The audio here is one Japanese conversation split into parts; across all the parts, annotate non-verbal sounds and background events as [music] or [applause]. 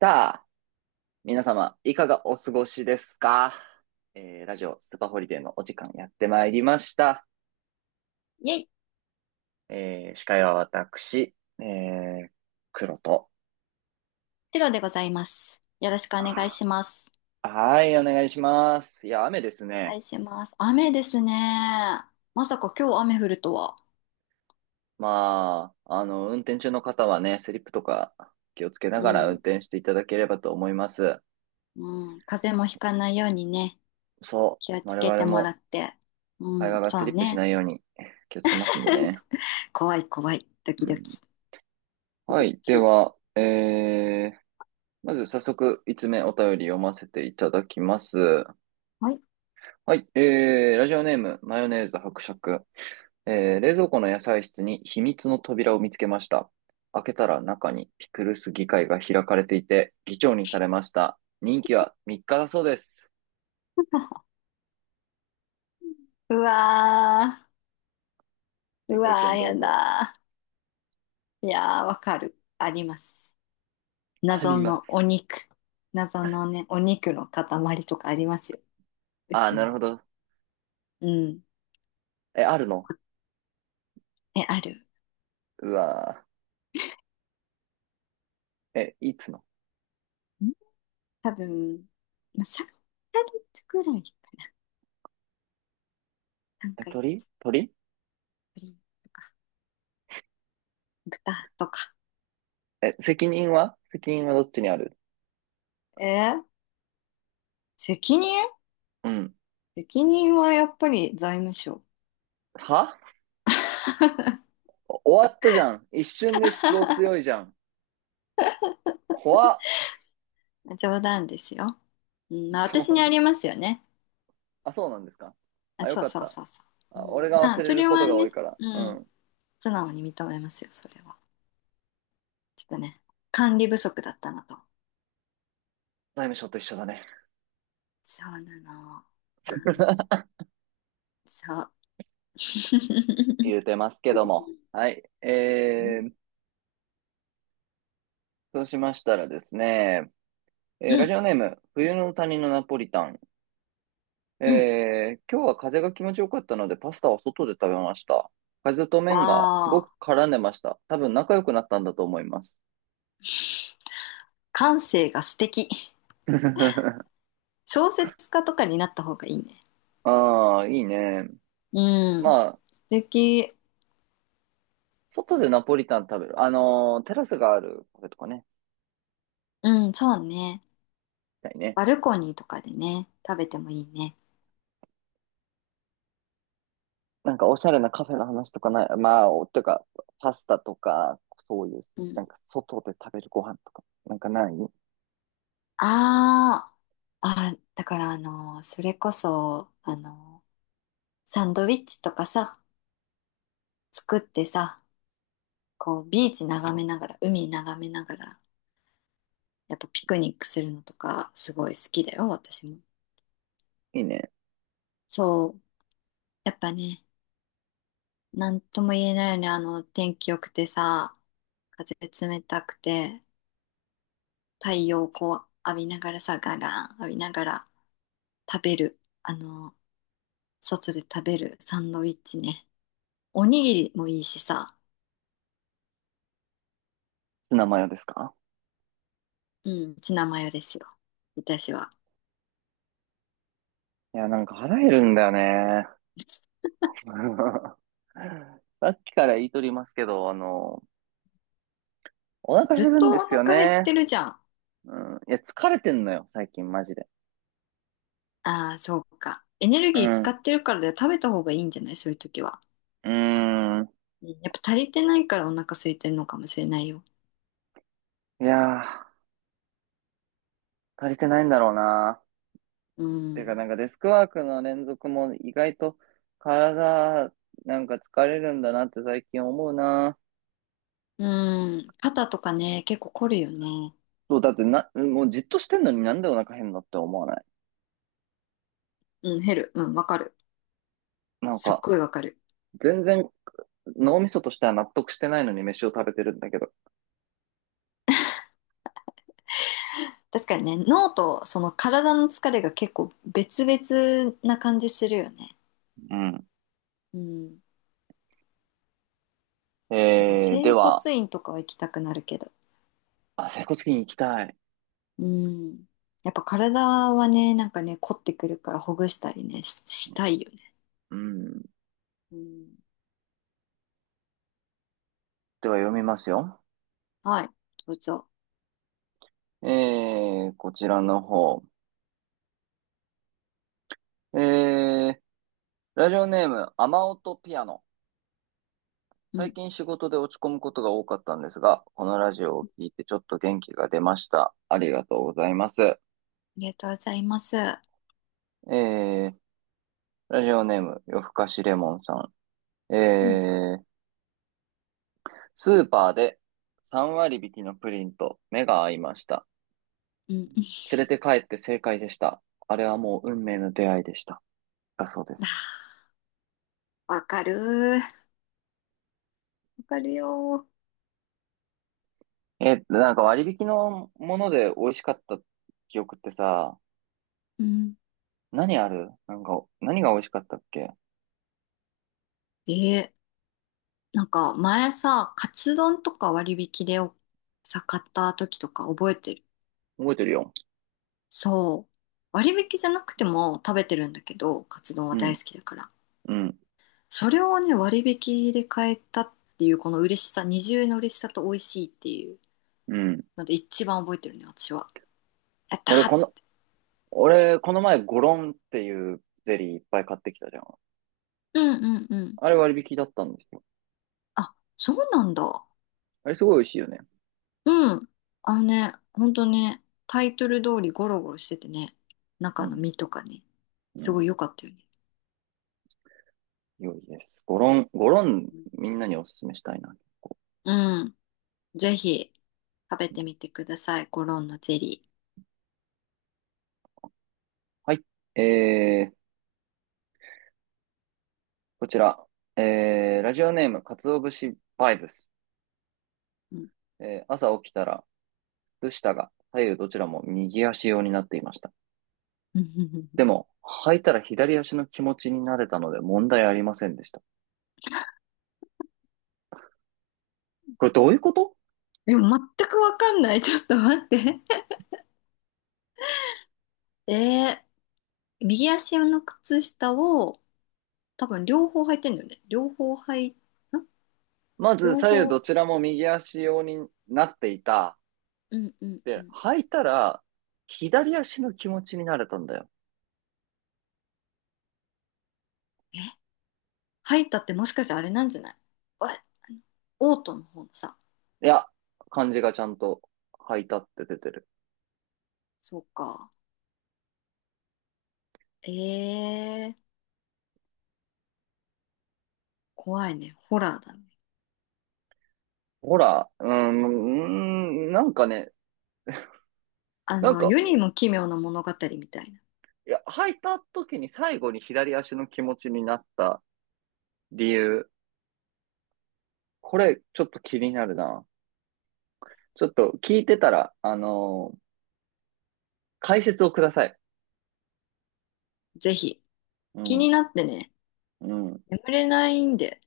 さあ、皆様、いかがお過ごしですか？ラジオスーパーホリデーのお時間やってまいりました。イェイ、司会は私、えー、黒と。チロでございます。よろしくお願いします。はい、お願いします。いや、雨ですお願ね。いします。雨ですね。まさか今日雨降るとは。まあ、運転中の方はね、スリップとか気をつけなうがら運ん、転していただければと思います。うん。風邪もひかないようにね、そ気をう、つ我けて々もらもって。会う話ん、がスそリうップしなね。いように気をつけますんでね。怖い怖い、ドうキドん、キ。はい、では、まず早速、5つ目お便り読ませていただきます。はい。はい、ラジオネーム、マヨネーズ伯爵。冷蔵庫の野菜室に秘密の扉を見つけました。開けたら中にピクルス議会が開かれていて、議長にされました。任期は3日だそうです。[laughs] うわはー、い、うご意わー、見どやうぞ。だー。いやー、わかる。あります。あり謎まのす。お肉。謎のね、お肉の塊とかありますよ。うあー、ちなにるほも。ど。うん。え、あるの？え、ある。うわー。え、いつの？多分、まあ、3ヶ月くらい、3え、ヶ鳥月鳥ぶりとか、豚とか。え、責任はどっちにある？えー責任、うん。責任はやっぱり財務省。は？ [laughs] 終わったじゃん。一瞬で出動強いじゃん。怖っ。冗談ですよ。うん、まあ [laughs] そ私にあう。りますよね。あ、そうなんですか。あ、あ、よそうかっそうた。そうそう。うあ、俺ん、がま忘あれそるれこはとが多いね、から。ううん、ん。素直に認めますよ、それは。ちょっとね、管理不足だったなと。財務省と一緒だね。そうなの。うん、[laughs] そう。[laughs] 言うてますけども。はい。うん、そうしましたらですね、うラジん、オネーム、冬の谷のナポリタン。うん。今日は風が気持ちよかったので、パスタは外で食べました。風とわ麺がすごくあ。絡んでました。多分仲良くなったんだと思います。感性が素敵。[laughs] 小説家とかになった方がいいね。ああ、いいね。うん。まあ、素敵。外でナポリタン食べる。テラスがあるカフェとかね、うん、そうね。行きたいね。バルコニーとかでね、食べてもいいね。なんかおしゃれなカフェの話とかない？まあ、おとか、パスタとか、そういう、うなんん。か外で食べるご飯とか、なんかない？ああ、だからそれこそ、サンドイッチとかさ、作ってさ、こう、ビーチ眺めながら、海眺めながら、やっぱピクニックするのとか、すごい好きだよ、私も。いいね。そう。やっぱね、なんとも言えないよね。あの、天気良くてさ、風冷たくて、太陽をこう浴びながらさ、ガガン浴びながら食べる。あの、外で食べるサンドイッチね。おにぎりもいいしさ、ツナマヨですか？うん、ツナマヨですよ。私は。いや、なんか腹減るんだよね。[laughs] さっきから言いとりますけど、お腹ずっ減るんでとおすよ腹減っね。てるじゃん。うん。いや、疲れてんのよ、最近、マジで。ああ、そうか。エネルうギー使ん。ってるからだよ。食べた方がいいんじゃないそういう時は。うーん。うん、やっぱ足りてないからお腹空いてるのかもしれないよ。いやー、足りてないんだろうな。うてか、なん。んかデスクワークの連続も意外と体なんか疲れるんだなって最近思うな。うん。肩とかね、結構凝るよね。そう、だってな、もうじっとしてんのになんでお腹減るのって思わない？うん、減る。うん、わかる。なんすっか、ごいわかる。全然脳みそとしては納得してないのに飯を食べてるんだけど。確かにね、脳とその体の疲れが結構別々な感じするよね。うん。うん。だからで整骨は、院とかは行きたくなるけど。あ、整骨院行きたい。うん。やっぱ体はね、なんかね、凝ってくるからほぐしたりね、したいよね。うん。うん。では読みますよ。はい。どうぞ。こちらの方。えー、ラジオネーム、雨音ピアノ。うん。最あ近仕事で落ち込むことが多かったんですが、このラジオを聞いてちょっと元気が出ました。ありがとうございます。りがとうございます。ー、ラジオネーム、夜更かしレモンさん。うん。スーパーで3割引きのプリンと目が合いました。うん。連れて帰って正解でした。あれはもう運命の出会いでした。だそうです。[laughs] わかる。わかるよ。なんか割引のもので美味しかった記憶ってさ、うん。何ある？なんか、何が美味しかったっけ？ええなんか前さ、カツ丼とか割引で買った時とか覚えてる？覚えてるよ。そう。割引じゃなくても食べてるんだけど、カツ丼はうん、大好きだから。うん、それをね、割引で買えたっていうこの嬉しさ、二重の嬉しさと美味しいっていううん。ので一番覚えてるね、私は。やっ俺、こたの、俺、この前、ゴロンっていうゼリーいっぱい買ってきたじゃん。ー、うんうんうん。あれ割引だったんですよ。あ、そうなんだ。あれすごい美味しいよね。うん。あのね、ほんとね、タイトル通りゴロゴロしててね、う中のん、身とかね、うすん、ごい良かったよね。良いです。ゴロン、ゴロン、みんなにおすすめしたいな。うん。ぜひ食べてみてください。コロンのゼリはい。えー、こちら。ラジオネーム、かつお節バイブス。ー。うん。 朝起きたら、靴下が左右どちらも右足用になっていました。で [laughs] も、履いたら左足の気持ちになれたので問題ありませんでした。これどういうこと？でも全くわかんない。[laughs] ちょっと待って。え、右足の靴下を多分両方履いてんだよね。まず両左右ど方。ちらも右足用になっていた。うんうんうで、ん。履いたら、左足の気持ちになれたんだよ。え、履いたってもしかしてあれなんじゃない？わ、オートの方のさ。いや、漢字がちゃんと履いたって出てる。そうか。えー、怖いね。ホラーだね。ほら、なんかね、あなんの、か、世にも奇妙な物語みたいな。いや、履いた時に最後に左足の気持ちになった理由、これちょっと気になるな。ちょっと聞いてたら、解説をください。ぜひ。う気ん、になってね。うん。眠れないんで。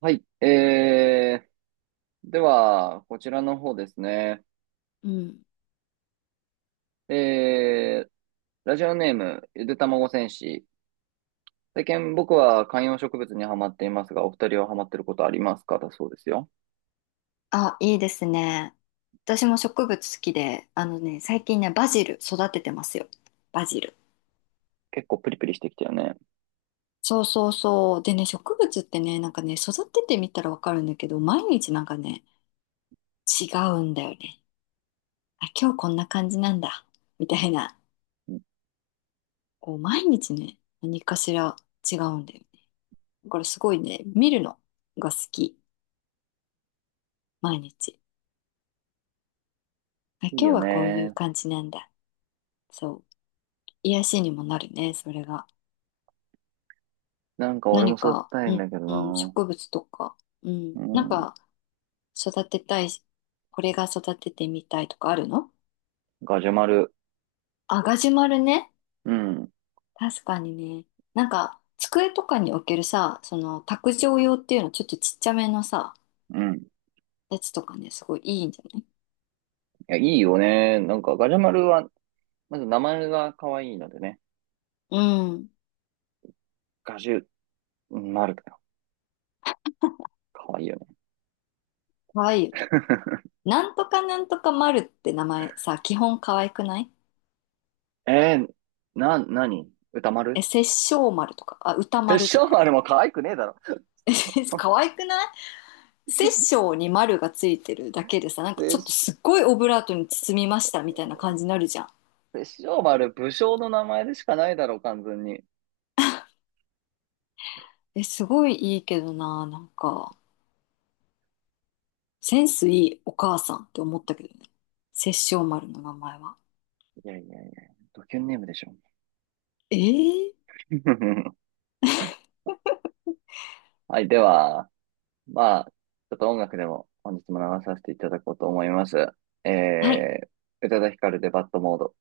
はい。では、こちらの方ですね。うん。えー、ラジオネーム、ゆでたまご戦士。最近僕は観葉植物にはまっていますが、お二人はハマってることありますか、だそうですよ。あ、いいですね。私も植物好きで、あのね、最近ね、バジル育ててますよ。バジル。結構プリプリしてきたよね。そうそうそう。でね、植物ってね、なんかね、育ててみたらわかるんだけど、毎日なんかね、違うんだよね。あ、今日こんな感じなんだ。みたいな。こう、毎日ね、何かしら違うんだよね。だからすごいね、見るのが好き。毎日。あ、いい今日よはこういうね。感じなんだ。そう。癒しにもなるね、それが。なんか俺も何育てか、たいうんん、だけどうん、な。植物とか、うん、うなんん。か育てたいし、これが育ててみたいとかあるの？ガジュマル。あ、ガジュマルね。うん。確かにね。なんか、机とかに置けるさ、その、卓上用っていうの、ちょっとちっちゃめのさ、うん。いやつとかね、すごいいいんじゃない？や、いいよね。なんかガジュマルは、まず名前が可愛いのでね。うん。ガジュマルだよ。可愛いよね。かわいいよね。[laughs] なんとかなんとか丸って名前さ、基本かわいくない？えー、なに歌え、丸？殺生丸とか、あ、歌殺丸と生か。丸も可愛くねえだろ。[laughs] かわいくない？殺生に丸がついてるだけでさ、なんかちょっと殺すっごいオブラートに包みましたみたいな感じになるじゃん。で、塩丸、武将の名前でしかないだろう、完全に。いえ、すごいいいけどな、なんか、センスいいお母さんって思ったけどね。殺生丸の名前は。やいやいや、ドキュンネームでしょ。えー、 [laughs] はい、では、まあ、ちょっと音楽でも本日も流させていただこうと思います。はい。えー、宇多田ヒカルでバッドモード。